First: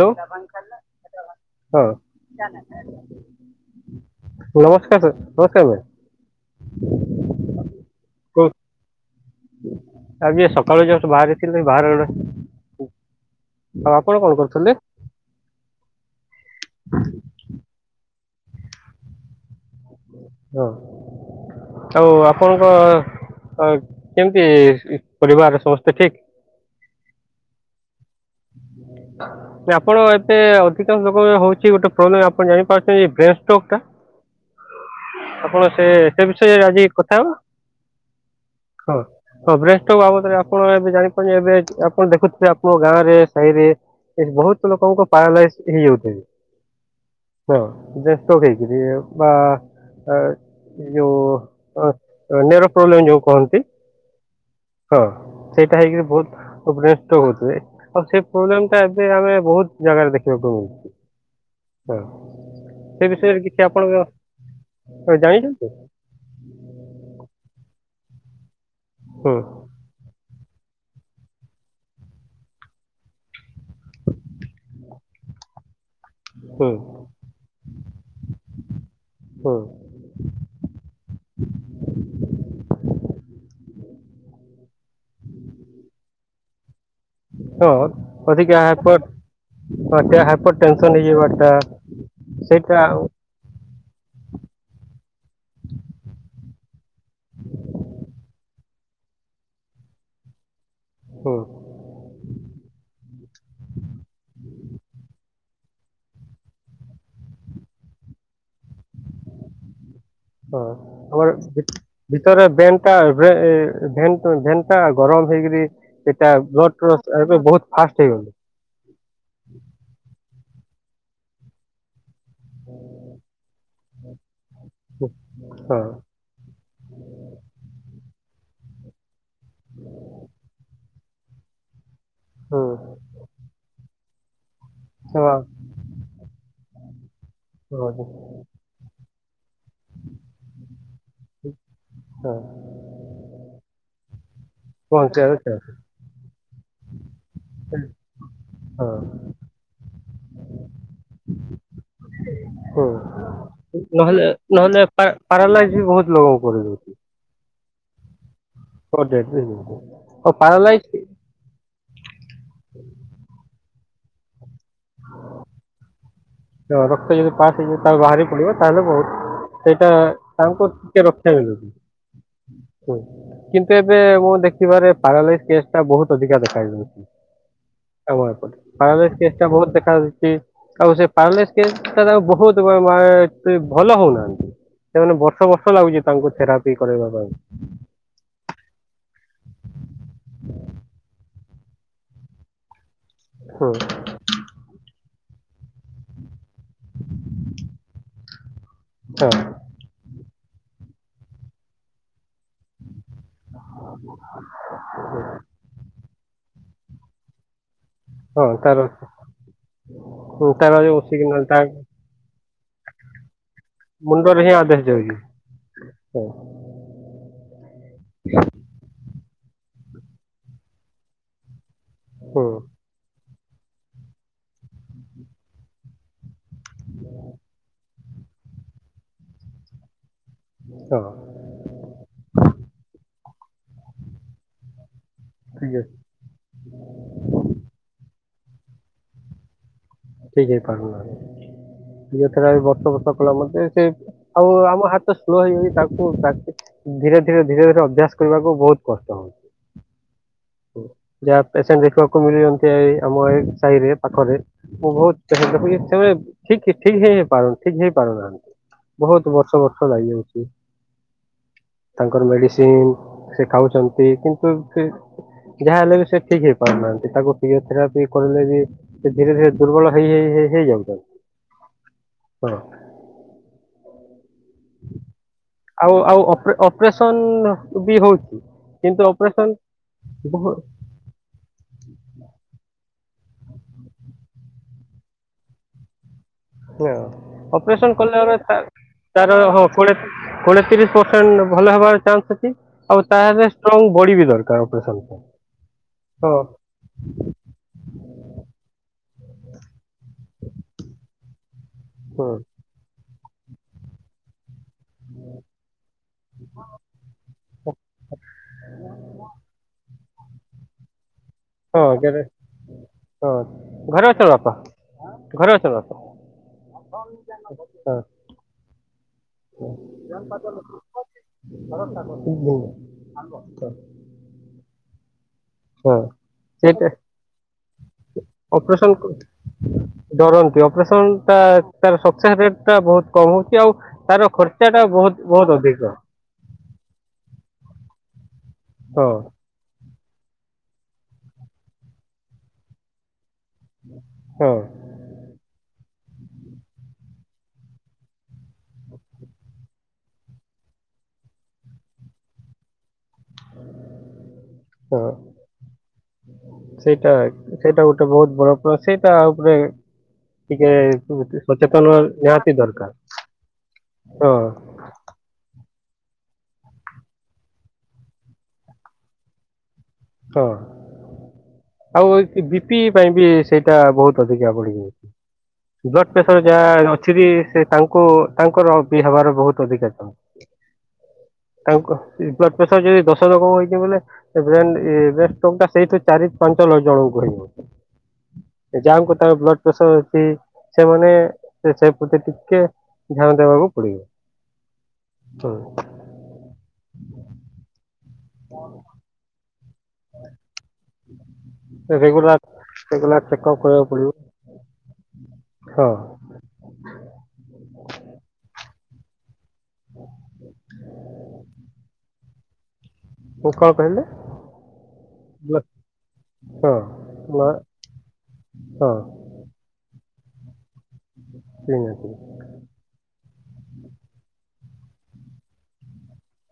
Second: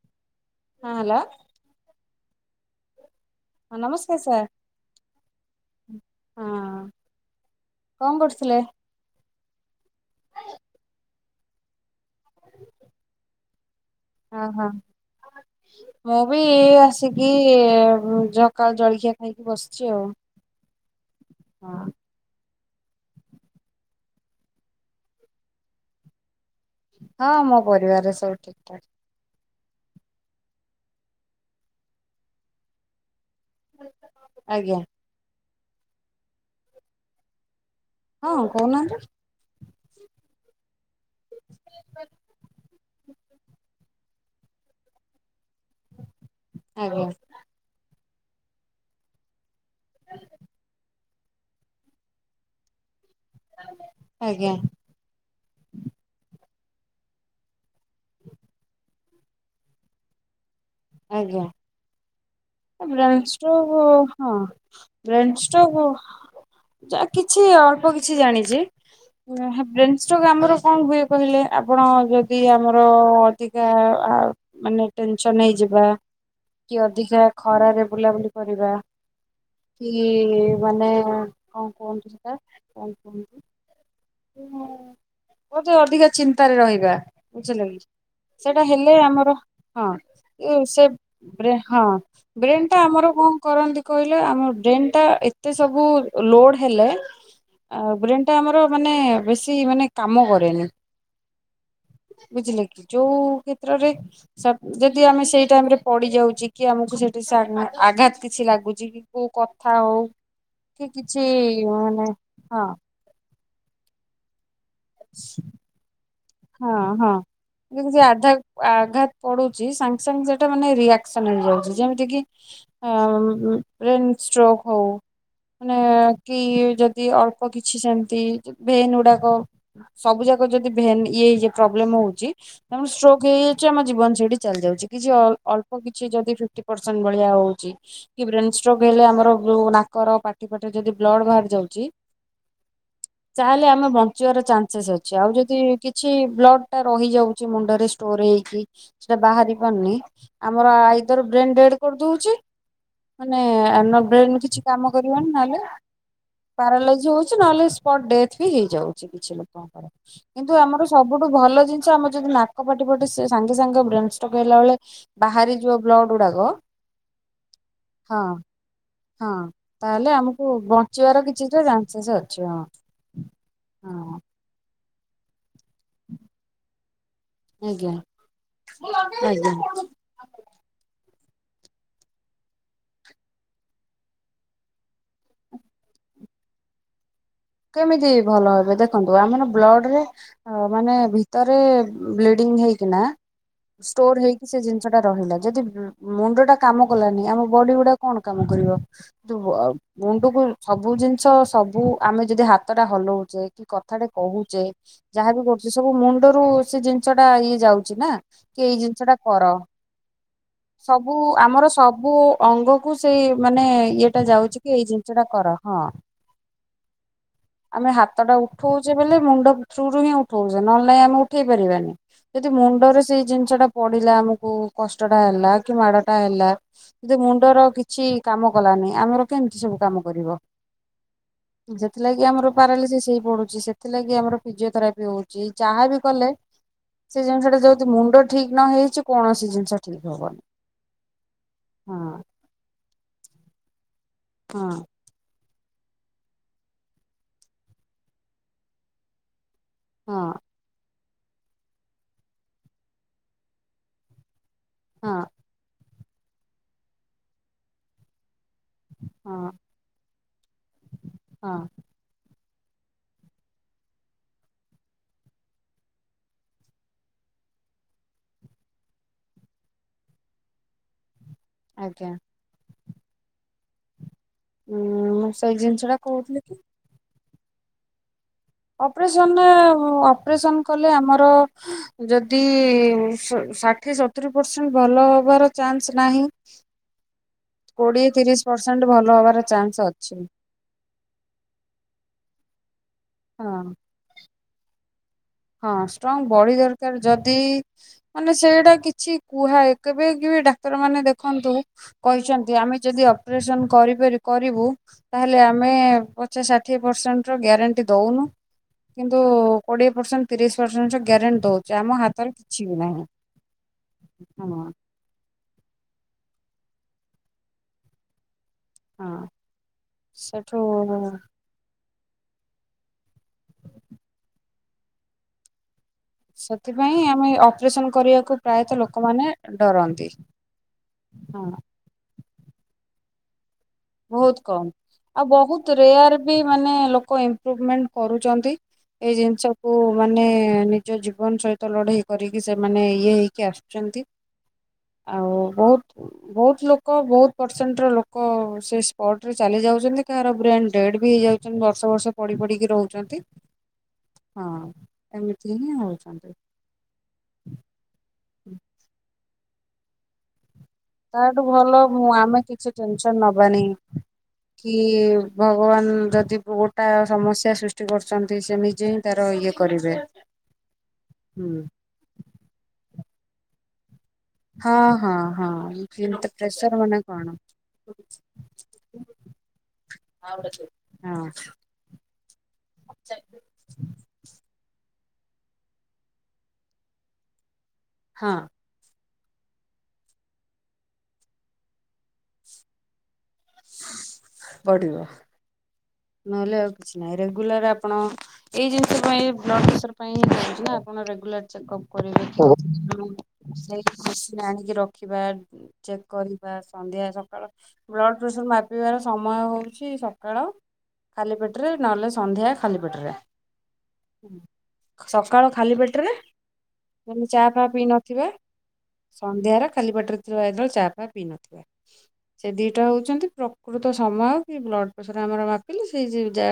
ଯୋଉ। ହଁ ହେଲା୍। ହଁ। ନମସ୍କାର ସାର୍ ନମସ୍କାର ମ୍ୟାମ୍ ହଁ। କଣ କହୁ କରୁଥିଲେ? ଆଜି ଏ ସକାଳୁ ଯଷ୍ଟ ବାହାରି ଥିଲି ବାହାର ରେ। [unintelligible] ଅପ୍। ଓହୋ ମୁଁ ବି ଆସିକି କି ଜକା ଜଳଖିଆ ଖାଇକି ବସିଛି ଆଉ। ହଁ। ହଁ। ଆଉ ଆପଣଙ୍କ କେମିତି ପରିବାର ସମସ୍ତେ ଠିକ? ହଁ ମୋ ପରିବାରରେ ସବୁ ଠିକ ଠାକ୍। ଆପଣ ଏତେ ଅଧିକାଂଶ ଲୋକ ହଉଛି ଗୋଟେ ପ୍ରୋବ୍ଲେମ୍ ଆପଣ ଜାଣିପାରୁଛନ୍ତି ବ୍ରେନ୍ ଷ୍ଟ୍ରୋକକ୍ ଟା ଆଜ୍ଞା। ଆପଣ ସେ ସେ ବିଷୟରେ ଆଜି କଥା ହେବ। ହଁ କହୁନାହାନ୍ତି। ହଁ ବ୍ରେଷ୍ଟ ବାବଦରେ ଆପଣ ଏବେ ଜାଣିପାରୁିବେ ଏବେ ଆପଣ ଦେଖୁଥିବେ ଆପଣଙ୍କ ଗାଁ ରେ ସାହିରେ। ଏ ବହୁତ ଲୋକଙ୍କୁ ପାରାଲାଇଜ ହେଇଯାଉଛି। ଆଜ୍ଞ। ହଉ ବେସ୍ତ ହେଇଯିବି ବା। ଆ ଯୋଉ ନେର ପ୍ରୋବ୍ଲେମ ଯୋଉ କହନ୍ତି। ଆଜ୍ଞା। ହଁ ସେଇଟା ହେଇକିରି ବହୁତ। [unintelligible] ହଉଥିବେ ଆଉ ସେ ପ୍ରୋବ୍ଲେମ ଟା ଏବେ ଆମେ ବହୁତ ଜାଗାରେ ଦେଖିବାକୁ ଆଜ୍ଞା। ହ ସେ ବ୍ରେନ ବିଷୟରେ କିଛି ଆପଣଙ୍କ ଷ୍ଟ୍ରୋକ୍ ହଁ ବ୍ରେନ୍ ଷ୍ଟୋକ କିଛି ଅଳ୍ପ କିଛି ଜାଣିଛି। ହୁଁ [unintelligible] ଷ୍ଟ୍ରୋକ ଆମର କଣ ହୁଏ କହିଲେ ଆପଣ ଯଦି ଆମର ଅଧିକା ମାନେ ଟେନସନ ନେଇଯି ବା ହୁଁ କି ଅଧିକା ଖରାରେ ବୁଲାବୁଲି କରିବା। ହୁଁ କି ମାନେ କଣ କୁହନ୍ତୁ ସେଟା କଣ କୁହନ୍ତୁ? ବୋଧେ ଅଧିକା ଚିନ୍ତାରେ ରହିବା। ବୁଝିଲ ହଁ ଅଧିକା ସେଇଟା ହେଲେ ହାଇପର ଆମର ହଁ। ଏ [unintelligible] ସେ ହେଇଯିବାଟା ବ୍ରେ ହଁ ବ୍ରେନ୍ ସେଇଟା ଟା ଆଉ ଆମର କଣ କରନ୍ତି କହିଲେ ଆମ ବ୍ରେନ୍ ଟା ଏତେ ସବୁ ଲୋଡ ହେଲେ ଆ ବ୍ରେନ୍ ଟା ଆମର ମାନେ ବେଶୀ ମାନେ କାମ କରେନି। ହଁ। ବୁଝିଲେ କି ଯୋଉ କ୍ଷେତ୍ରରେ ସବଜେକ୍ଟ ଯଦି ଆମେ ସେଇ ଟାଇମ ରେ ପଡି ଯାଉଛି କି ଆମକୁ ସେଠି ଆଘାତ କିଛି ଲାଗୁଛି କି କୋଉ କଥା ହଉ। ହଁ କି କିଛି ଆମର ମାନେ ଭିତରେ ହଁ ଭେନଟା ଭେନ୍ ଭେନ୍ ଟା ଗରମ ହେଇକିରି ଏଟା ହଁ ବ୍ଲଡ଼ ହଁ। ଏବେ ବହୁତ ଫାଷ୍ଟ ଯେମିତି ଆଧା ହେଇଯାଉଛି। ଆଘାତ ପଡୁଛି ସାଙ୍ଗେ ସାଙ୍ଗେ ସେଟା ମାନେ ରିଆକ୍ସନ ହେଇଯାଉଛି ଯେମିତି କି ଆ ବ୍ରେନଷ୍ଟ୍ରୋକ୍ ହଉ ମାନେ ହଁ କି ଯଦି ଅଳ୍ପ କିଛି ସେମିତି ଭେନ୍ ଗୁଡାକ ସବୁ ଯାକ ଯଦି ଭେନ୍ ଇଏଇ ପ୍ରୋବ୍ଲେମ ହଉଛି ହୁଁ ତମର ଷ୍ଟ୍ରୋକ୍ ହେଇଯାଉଛି ଆମ ଜୀବନ ସେଇଠି ଚାଲିଯାଉଛି। କିଛି ଅଳ୍ ହଁ ଅଳ୍ପ କିଛି ଯଦି ଫିପଟି ପରସେନଟ୍ ଭଳିଆ ହଉଛି। ହଁ ଯୋଗେଇଲେ ଆମର ଯୋଉ ନାକର ପାଟି ପାଟିରେ ଯଦି ବ୍ଲଡ ବାହାରି ଯାଉଛି। ତାହେଲେ ଆମେ ବଞ୍ଚିବାର ଚାନ୍ସେସ୍ ଅଛି ଆଉ ପହଞ୍ଚେଇବାର ଯଦି କିଛି ବ୍ଲଡ ଟା ରହିଯାଉଛି ଚାନ୍ସ ମୁଣ୍ଡରେ ଷ୍ଟୋର ହେଇକି ହଁ ସେଟା ବାହାରି ପାରୁନି। ଆମର ଆଇଦର ବ୍ରେନ ଡେଡ୍ କରିଦଉଛି ହୁଁ ମାନେ [unintelligible] ନହେଲେ ବ୍ରେନ କିଛି ନହେଲେ କାମ ପା କରିବନି ନହେଲେ ପାରାଲାଇଜ ବି ବହୁତ ଲୋକଙ୍କୁ କରିଦଉଛି ପାରାଲାଇସ୍ ହଉ କିନ୍ତୁ ନହେଲେ ସ୍ପଟ୍ ଡେଥ୍ ବି ହଁ ହେଇଯାଉଛି କିଛି ବି ହେଇଯାଉଛି। ଲୋକଙ୍କର ଆଉ କିନ୍ତୁ ପାରାଲାଇଜ ଆମର ସବୁଠୁ ଭଲ ଜିନିଷ ଆମର ଯଦି ନାକ ପାଟି ପଟେ ସାଙ୍ଗେ ସାଙ୍ଗ ବ୍ରେନ ଷ୍ଟକ୍ ହେଲା ବେଳେ ବାହାରି ଯିବ ବ୍ଲଡ ଗୁଡାକ ରକ୍ତ ଯଦି ପାସ୍ ହେଇଯିବ ତାହେ ହଁ ବାହାରି ପଡିବ ତାହେଲେ ବହୁତ ହଁ ସେଇଟା ତାହେଲେ ଆମକୁ ତାଙ୍କୁ ଟିକେ ବଞ୍ଚିବାର ରକ୍ଷା ମିଳୁଛି କିଛିଟା ଚାନ୍ସେସ୍ ଅଛି ହଁ। କିନ୍ତୁ ଏବେ ହଁ ମୁଁ ଦେଖିବାରେ ପାରାଲାଇସ୍ କେସ୍ ଟା ବହୁତ ଅଧିକା ଆଜ୍ଞା ଦେଖାଯାଉଛି। [unintelligible] ପରାଲାଇସ୍ କେସଟା ବହୁତ ଆଜ୍ଞା। ଦେଖାଦେଇଛି ଆଉ ସେ ପରାଲାଇସ୍ କେଶ୍ ରେ ବହୁତ ଭଲ ହଉନାହାନ୍ତି। ସେମାନେ ବର୍ଷ ବର୍ଷ ଲାଗୁଛି ତାଙ୍କୁ ଥେରାପି କରିବା ପାଇଁ। କେମିତି ଭଲ ହେବେ ଦେଖନ୍ତୁ ଆମର ବ୍ଲଡ ରେ ମାନେ ଭିତରେ ବ୍ଲିଡିଙ୍ଗ ହେଇକିନା ହୁଁ ଷ୍ଟୋର ହେଇ ସେ ଜିନିଷ ଟା ରହିଲା ଯଦି ମୁଣ୍ଡ ଟା କାମ କଲାନି ଆମ ବଡି ଗୁଡା କଣ କାମ କରିବ। ହଁ [unintelligible] ମୁଣ୍ଡକୁ ସବୁ ଜିନିଷ ସବୁ ଆମେ ଯଦି ହାତ କ ଟା ହଲଉଛେ କି କଥାଟେ କହୁଛେ ଯାହାବି ଗୋଟେ ସେ ସବୁ ମୁଣ୍ଡରୁ ସେ ଜିନିଷ ଟା ଇଏ ଯାଉଛି ନା। ହଁ କି ତାର ଏଇ ଜିନିଷ ଟା କର ହୁଁ, ତାର ଯୋଉ ସବୁ ସିଗ୍ନାଲ ତା ଆମର ସବୁ ସବୁ ଅଙ୍ଗ କ ସେଇ ମାନେ ଇଏଟା ଯାଉଛି କି ଏଇ ଜିନିଷ ଟା କର ହଁ। ସେୟା ଆମେ ହାତ ଟା ଉଠଉଛେ ବଲେ ମୁଣ୍ଡ ଥ୍ରୁରୁ ହିଁ ଉଠଉଛେ ନହେଲେଁ ଆମେ ଉଠେଇ ପାରିବାନି। ହୁଁ ଯଦି ମୁଣ୍ଡରେ ସେଇ ଜିନିଷ ଟା ପଡିଲା ଆମକୁ କଷ୍ଟଟା ହେଲା କି ମାଡ ଟା ହେଲା ଯ ମୁଣ୍ଡର କିଛି କାମ କଲାନି ଆମର କେମିତି ସବୁ କାମ କରିବ। ସୁଣ ଥିଲାଗି ଆମର ପାରଲିସିସ୍ ହେଇ ପଡୁଛି ସେଥିଲାଗି ଆମର ଫିଜିଓଥେରାପି ହଉଛି ଠିକ୍ ଅଛି ଯାହାବି କଲେ ସେ ଜିନିଷ ଟା ଯୋଉି ମୁଣ୍ଡ ଠିକ ନ ହେଇଛି କୌଣସି ଜିନିଷ ଠିକ ହେଇ ପାରୁ ହଁ ଦେଖିଲା ବେଳକୁ ବର୍ଷ ବର୍ଷ କଲା ମେ ସେ ଆଉ ହଁ। ଆମ ହାତ ସ୍ଲୋ ହେଇଯଛି ତାକୁ ଧୀରେ- ଧୀରେ- ଧୀରେ- ଧୀରେ ଅଭ୍ୟାସ କରିବାକୁ ବହୁତ କଷ୍ଟ ହଉଛି। ହଁ। ଯାହା ପେସେଣ୍ଟ ଦେଖିବାକୁ ମିଳୁ ଏଇ ଆମ ଏଇ ସାହିରେ ପାଖରେ ମୁଁ ହଁ ବହୁତ ଠିକ ଠିକ ହେଇ ପାରୁନ ଠିକ ହେଇ ପାରୁନାହାନ୍ତି। ବହୁତ ହଁ ବର୍ଷ ବର୍ଷ ଲାଗିଯାଉଛି। ହଁ। ତାଙ୍କର ମେଡିସିନ ସେ ଖାଉଛନ୍ତି କିନ୍ତୁ ସେ ଯାହା ହେଲେ ବି ସେ ଠିକ ହେଇ ପାରୁନାହାନ୍ତି ତାକୁ ଫିଜିଓଥେରାପି କରଲେ ବି ସେ ଧୀରେ ଧୀରେ ଦୁର୍ବଳ ହେଇ ହେଇ ହେଇଯାଉ ତ ଆଜ୍ଞା। ହଁ। ଉଁ ମୁଁ ସେଇ ଜିନିଷ ଆଉ ଟା ଆଉ କହୁଥିଲି କି ଅପ୍ରେ ଅପରେସନ ବି ହଉଛି। ଅପରେସନ ରେ ବହୁ ଅପରେସନ କଲେ ଆମର ଯଦି ଷାଠିଏ ସତୁରି ପରସେଣ୍ଟ ଭଲ ହବାର ଚାନ୍ସ ନାହିଁ। ହଁ ଅପରେସନ କୋଡିଏ କଲା ତିରିଶ ପରେଳେ ତା ପରସେଣ୍ଟ ଭଲ ତାର ହବାର ହଁ ଚାନ୍ସ କୋଡେ ଅଛି କୋଡ଼ିଏ ତିରିଶ ପରସେଣ୍ଟ ଭଲ ହେବାର ଚାନ୍ସ ଅଛି। ଆଉ ତାହେଲେ ହଁ। ଷ୍ଟ୍ରଙ୍ଗ ପଢିବି ଦରକାର ଅପରେସନ ପାଇଁ। ହଁ ଷ୍ଟ୍ରଙ୍ଗ ହଁ ବଡି ଦରକାର ଯଦି ମାନେ ସେଇଟା କିଛି କୁହାଏ କେବେ କେବେ ଡାକ୍ତରମାନେ ଦେଖନ୍ତୁ ହୁଁ, କହିଛନ୍ତି ଆମେ ଯଦି ଅପରେସନ କରିପ କରିବୁ। ତାହେଲେ ଆମେ ପଚାଶ ଷାଠିଏ ପରସେଣ୍ଟ ର ଗ୍ୟାରେଣ୍ଟି ଦଉନୁ। କିନ୍ତୁ କୋଡିଏ ପରସେଣ୍ଟ ତିରିଶ ପରସେଣ୍ଟ ଗ୍ୟାରେଣ୍ଟ ଦଉ ହଁ ଜରେ ହଁ ଘରେ ଅଛଇ ହଁ ବାପା। ଘରେ ଅଛ ବାପା। ହଁ। ସେଠୁ [inaudible] ହଁ। ସେଟା ସେଥିପାଇଁ ଆମେ ଅପରେସନ କରିବାକୁ ପ୍ରାୟତଃ ଲୋକମାନେ ଡରନ୍ତି ଅପରେସନ ଡରନ୍ତି ଅପରେସନ ତା ହଁ ତାର ସକ୍ସେସ୍ ରେଟ୍ଟା ବହୁତ କମ୍ ହେଉଛି। ଆଉ ତାର ବହୁତ କମ୍। ଖର୍ଚ୍ଚାଟା ଆଉ ବହୁତ ବହୁତ ଅଧିକ। ରେୟାର ବି ମାନେ ଲୋକ ଏମ୍ପୃଭମେଣ୍ଟ କରୁଛନ୍ତି ହଁ ଏଇ ଜିନିଷ କୁ ମାନେ ନିଜ ଜୀବନ ସହିତ ଲଢେଇ କରିକି ସେମାନେ ଇଏ ହେଇକି ଆସ ହଁ ଆଉ ବହୁତ ବହୁତ ଲୋକ ବହୁତ ପରସେଣ୍ଟ ର ଲୋକ ସେ ସ୍ପଟ ରେ ଚାଲି ଯାଉଛନ୍ତି। କାହାର ବ୍ରେନ୍ ଡେଡ୍ ବି ହେଇଯାଉଛନ୍ତି। ବର୍ଷ ବର୍ଷ ପଡି ପଡିକି ରହୁଛନ୍ତି। ହଁ ହଁ ଏମିତି ହିଁ ହଉଛନ୍ତି। ସେଇଟା ସେଇଟା ଗୋଟେ ବହୁତ ବଡ ସେଇଟା ଉପରେ ଟିକେ ତାଠୁ ଭଲ ସଚେତନ ଆମେ ନିହାତି କିଛି ଦରକାର ଟେନସନ ନବାନି। ହଁ କି ଭଗବାନ ଯଦି ଗୋଟା ସମସ୍ୟା ସୃଷ୍ଟି କରୁଛନ୍ତି। ସେ ନିଜେ ହିଁ ତାର ଇଏ କରିବେ। ହଁ ଆଉ [unintelligible] ବିପି ପାଇଁ ବି ସେଇ ଟା ବହୁତ୍ ଅଧିକା ହଁ ବଢିଯାଉଚି, ହଁ ହଁ ବ୍ଲଡ୍ କିନ୍ତୁ ପ୍ରେସର ଯାହା ମାନେ ଅଛି ବି କଣ? ସେ ତାଙ୍କୁ ତାଙ୍କର ବି ହେବାର ବହୁତ ଅଧିକା ହଁ। ତାଙ୍କ ବ୍ଲଡ୍ ପ୍ରେସର ଯଦି ଦଶ ରକମ ହେଇକି ବୋଲେ ବ୍ରେନ୍ [unintelligible] ସେଇଠୁ ଚାରି ପାଞ୍ଚ ଲ ଜଣଙ୍କୁ କହିବ। ହଁ। ଯାହାଙ୍କୁ ତାଙ୍କର ବ୍ଲଡ୍ ପ୍ରେସର ଅଛି ସେମାନେ ସେ ପ୍ରତି ଟିକେ ଧ୍ୟାନ ଦେବାକୁ ପଡିବ ବଢିବ ତ ନହେଲେ ଆଉ କିଛି ନାହିଁ, ରେଗୁଲାର୍ ଆପଣ ଏଇ ଜିନିଷ ପାଇଁ ବ୍ଲଡ୍ ପ୍ରେସର୍ ପାଇଁ [unintelligible] ନା ଆପଣ ରେଗୁଲାର୍ ଚେକ୍ ଅପ୍ ରେଗୁଲାର କରିବେ। ରେଗୁଲାର ଚେକଅପ୍ ସେଇ କରିବାକୁ ପଡିବ ମସିନ୍ ଆଣିକି ରଖିବା ହଁ ଚେକ୍ କରି ବା ସନ୍ଧ୍ୟା ସକାଳ ବ୍ଲଡ଼୍ ପ୍ରେସର୍ ମାପିବାର ସମୟ ହେଉଚି ସକାଳ ଖାଲି ପେଟେରେ ନହେଲେ ସନ୍ଧ୍ୟା ଖାଲି ପେଟେରେ। [unintelligible] କହିଲେ? ସକାଳ ଖାଲି ପେଟେରେ ମାନେ ଚା ହଁ ଫା ପିଇ ନଥିବେ। ହଁ ସନ୍ଧ୍ୟାରେ ଖାଲି ପେଟେରେ ଥିବା ଯେତେବେଳେ ଚା ଫା ପିଇ ନଥିବେ। କିଣିଛି ସେ ଦିଇଟା ହଉଛନ୍ତି ପ୍ରକୃତ ସମୟ କି ବ୍ଲଡ୍ ପ୍ରେସର୍ ଆମର ମାପିଲେ ସେଇ ଯା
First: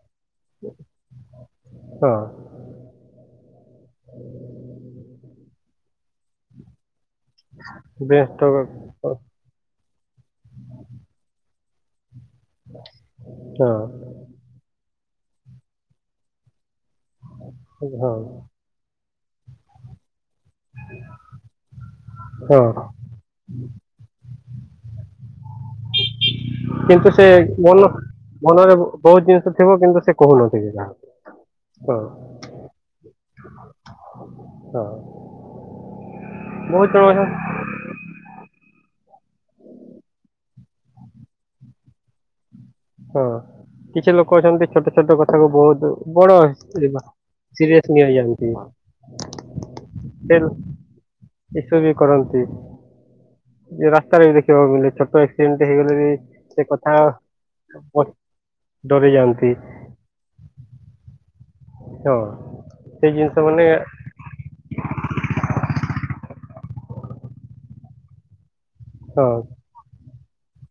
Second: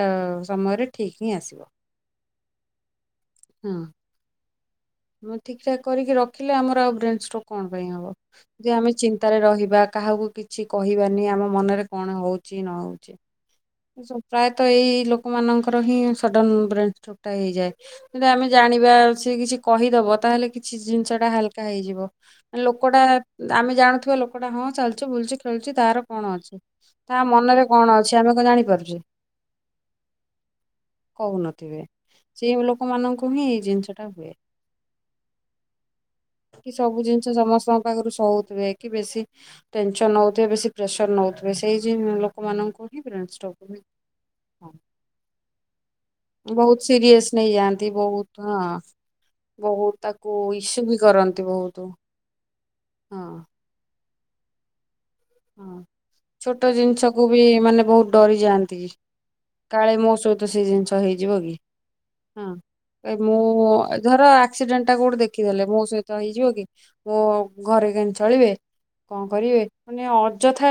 ସମୟରେ ଠିକ୍ ହିଁ ଆସିବ। ହଁ। ହଁ ଆମେ ଠିକ୍ ଠାକ୍ କରିକି ରଖିଲେ ଆମର ଆଉ ବ୍ରେନଷ୍ଟ୍ରୋକ୍ କଣ ପାଇଁ ହବ, ବେଷ୍ଟ ହଁ ଯେ ଆମେ ଚିନ୍ତାରେ ରହିବା କାହାକୁ କିଛି କହିବାନି ଆମ ମନରେ କଣ ହଉ ଚି ନ ହଉଚି। ହଁ। ପ୍ରାୟତଃ ଏଇ ଲୋକମାନଙ୍କର ହିଁ ସଡନ୍ ବ୍ରେନଷ୍ଟକ୍ ଟା ହେଇଯାଏ ହଁ କିନ୍ତୁ ଆମେ ଜାଣିବା ସେ କିଛି କହିଦବ ତାହେଲେ କିଛି ଜିନିଷ ଟା ହାଲକା ହେଇଯିବ, ହଁ ଲୋକଟା ଆମେ ଜାଣୁଥିବା ଲୋକଟା ହଁ ଚାଲୁଚି, ବୁଲୁଚି, ଖେଳୁଚି ତାର କଣ ଅଛି ତା ମନରେ କଣ ଅଛି ଆମେ କଣ ଜାଣି ବହୁତ୍ ଜିନିଷ ଥିବ କିନ୍ତୁ ସେ କହୁନଥିବେ କାହାକୁ। କହୁନଥିବେ ହଁ ସେଇ ଲୋକମାନଙ୍କୁ ହିଁ ଏଇ ଜିନିଷଟା ହୁଏ। ହଁ। କି ବହୁତ ସବୁ ଜଣ ଜିନିଷ ଅଛନ୍ତି ସମସ୍ତଙ୍କ ପାଖରୁ ସହୁଥିବେ କି ବେଶୀ ଟେନସନ୍ ନଉଥିବେ ବେଶୀ ପ୍ରେସର୍ ନଉଥିବେ, ସେଇ ଲୋକମାନଙ୍କୁ ହିଁ ବ୍ରେନ ହଁ ଷ୍ଟ୍ରୋକ ହୁଏ। କିଛି ଲୋକ ଅଛନ୍ତି ଛୋଟ-ଛୋଟ କଥାକୁ ବହୁତ୍ ବହୁତ୍ ସିରିଏସ୍ ନେଇଯାଆନ୍ତି ବହୁତ୍ ନିଆଯାଆନ୍ତି ହଁ। ବହୁତ୍ ତାକୁ ସେ ଇସ୍ୟୁ ବି କରନ୍ତି ଇସୁ ବହୁତୁ ବି କରନ୍ତି ହଁ। ରାସ୍ତାରେ ବି ଦେଖିବାକୁ ମିଳେ ଛୋଟ ଆକ୍ସିଡେଣ୍ଟ ହଁ। ହେଇଗଲେ ବି ଛୋଟ ସେ କଥା ଜିନିଷକୁ ବି ମାନେ ବହୁତ୍ ବହୁତ ଡରି ଯାଆନ୍ତି ଡରି ଯାଆନ୍ତି କାଳେ ମୋ ସହିତ ସେ ଜିନିଷ ହେଇଯିବ କି। ହଁ [unintelligible] ସେଇ ଜିନିଷ ମାନେ ମୁଁ। ଧର ଆକ୍ସିଡେଣ୍ଟ ଟା କୋଉଠି ଦେଖିଦେଲେ ମୋ ସହିତ ହେଇଯିବ କି, ମୋ ଘରେ କେନ୍ତି ଚଳିବେ। କଣ ହଁ କରିବେ ମାନେ ଅଯଥା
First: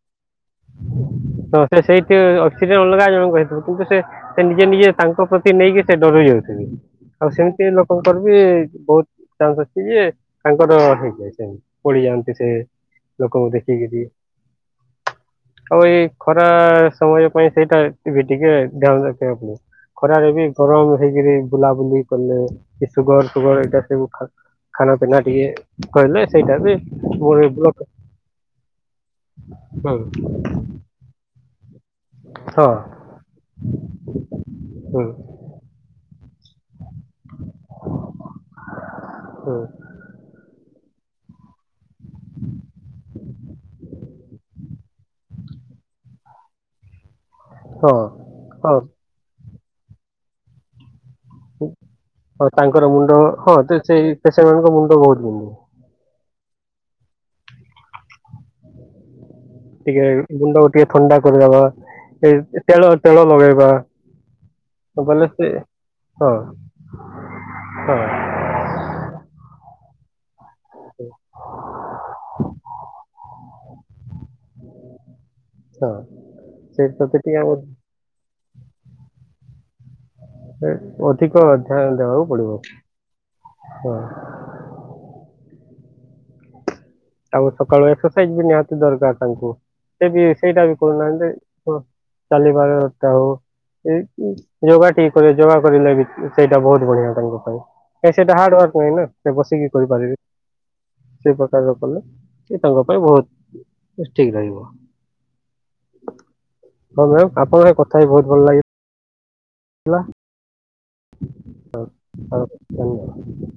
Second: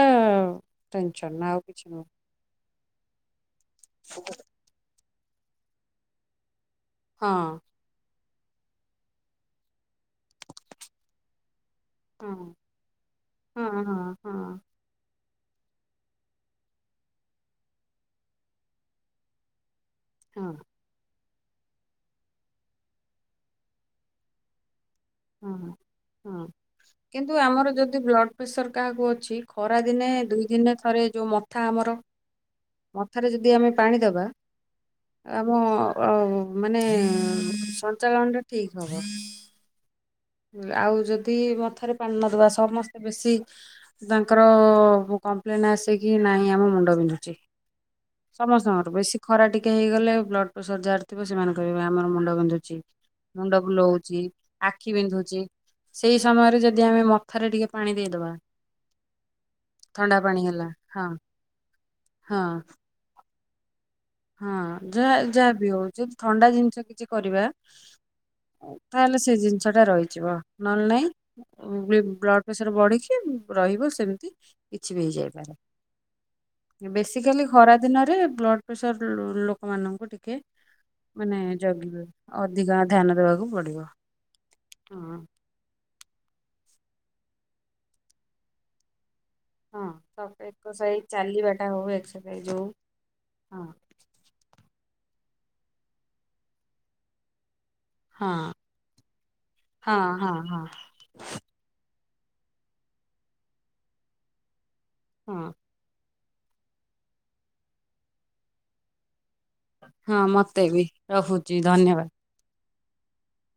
ଟେନସନ୍ ତ ଆଉ ସେ କିଛି ନୁହଁ ସେଇଥି [unintelligible] ଅଲଗା ଜଣଙ୍କୁ ହେଇିଥିବ କିନ୍ତୁ ସେ-ସେ ନିଜେ-ନିଜେ ତାଙ୍କ ପ୍ରତି ନେଇକି ସେ ଡରି ଯାଉଥିବେ, ଆଉ ହଁ ସିମ୍ତି ଲୋକ କଙ୍କର ବି ବହୁତ୍ ଚାନ୍ସ ଅଛି ଯେ ତାଙ୍କର ହେଇଯାଏ ସେମ୍ତି ହଁ ପଡିଯାଆନ୍ତି ସେ ଲୋକଙ୍କୁ ହଁ ହଁ ଦେଖିକିରି ହଁ ଆଉ ଏ ଖରା ସମୟ ପାଇଁ ସେଇଟା ବି ଟିକେ ଧ୍ୟାନ ରଖିବାକୁ ପଡ଼ିବ। ଖରାରେ ବି ହଁ ଗରମ୍ ହେଇକିରି ବୁଲାବୁଲି କଲେ କି ସୁଗର୍ ସୁଗର୍ ଏଇଟା ସବୁ ଖା ଖାନା ପିନା ହଁ। ଟିକେ କଲେ ସେଇଟା ବି [unintelligible] ବ୍ଲଡ୍ ପ୍ରେସର୍ କାହାକୁ ଅଛି ଖରା ହଁ ଦିନେ ଦୁଇ ଦିନେ ଥରେ ଯୋଉ ମଥା ଆମର ହଁ ମଥାରେ ଯଦି ଆମେ ପାଣି ଦେବା। ହୁଁ ଆମ ମାନେ ସଞ୍ଚାଳନ ଟା ଠିକ ହବ। ହଁ। ଆଉ ଯଦି ମଥାରେ ପାଣି ନଦବା ସମସ୍ତେ ବେଶୀ। ତାଙ୍କର କମ୍ପ୍ଲେନ ଆସେ କି ନାହିଁ ଆମ ମୁଣ୍ଡ ବିିନ୍ଧୁ ଚି ହଁ ହଁ ସମସ୍ତଙ୍କର ବେଶୀ ଖରା ଟିକେ ହେଇଗଲେ ବ୍ଲଡ ପ୍ରେସର ଯାହାର ଥିବ ସେମାନେ କହିବେ ଆମର ମୁଣ୍ଡ ହ ବିନ୍ଧୁଛି। ତାଙ୍କର ମୁଣ୍ଡ ହଁ ହଁ ସେ ସେଇ ବୁଲଉଛି ପେସେ ମାନଙ୍କ ଆଖି ମୁଣ୍ଡ ବହୁତ ବିନ୍ଧୁଛି। ବିଧୁ ସେଇ ସମୟରେ ଯଦି ଆମେ ମଥାରେ ଟିକେ ପାଣି ଦେଇଦବା। ଟିକେ ଥଣ୍ଡା ପାଣି ହେଲା ଗୁଣ୍ଡକୁ ଟିକେ ହଁ ଥଣ୍ଡା କରିଦବା ଏ ହଁ ତେଲ ତେଳ ଲଗେଇବା। ହଁ ଯା ବୋଲେ ସେ ଯାହା ବି ହଉ ଯଦି ହଁ ଥଣ୍ଡା ଜିନିଷ କିଛି କରିବା। ହଁ ତାହେଲେ ସେ ଜିନିଷ ଟା ରହିଯିବ ନହେଲେ ନାଇଁ ବ୍ଲଡ଼ ପ୍ରେସର ବଢିକି ରହିବ ସେମତି। କିଛି ବି ହେଇଯାଇପାରେ ହଁ ସେ ପ୍ରତି ଟିକେ ବେସିକାଲି ଆମ ଖରାରେ ଦିନରେ ବ୍ଲଡ୍ ପ୍ରେସର ଲୋକମାନଙ୍କୁ ଟିକେ କେ ଏ ଅଧିକ ମାନେ ଧ୍ୟାନ ଯଗିବେ ଦେବାକୁ ପଡିବ ଅଧିକା ଧ୍ୟାନ ଦବାକୁ ପଡିବ। ହଁ ହଁ। ତାଙ୍କୁ ସକାଳୁ ଏକ୍ସରସାଇଜ ବି ନିହାତି ଦରକାର ତାଙ୍କୁ। ହଁ ସେ ବି ସବୁ ସେଇଟା ବି ଏକ୍ସରସାଇଜ କରୁନାହାନ୍ତି ଚାଲିବାଟା ହ ହଉ ଏକ୍ସରସାଇଜ ଚାଲିବାରଟା ହଉ ଏ ଉୁଁ ଯୋଗା ଟିକେ କରିବେ ଯୋଗା କରିଲେ ବି ସେଇଟା ବହୁତ ବଢିଆ ତାଙ୍କ ପାଇଁ। ସେ ହଁ ସେଇଟା ହାର୍ଡ ୱାର୍କ ନାହିଁ ନା ସେ ବସିକି ହଁ କରିପାରିବେ ହଁ ହଁ ହଁ ସେଇ ପ୍ରକାର ଲୋକ ନା। ସେ ତାଙ୍କ ପାଇଁ ବହୁତ ଠିକ ରହିବ। ହଁ। ହଁ ମ୍ୟାମ୍ ଆପଣଙ୍କ କଥା ବି ବହୁତ ଭଲ ଲାଗିଲା। ହେଲା। ହଁ ମତେ ବି। ରହୁଛି ହଉ ଧନ୍ୟବାଦ। ହଉ ଧନ୍ୟବାଦ।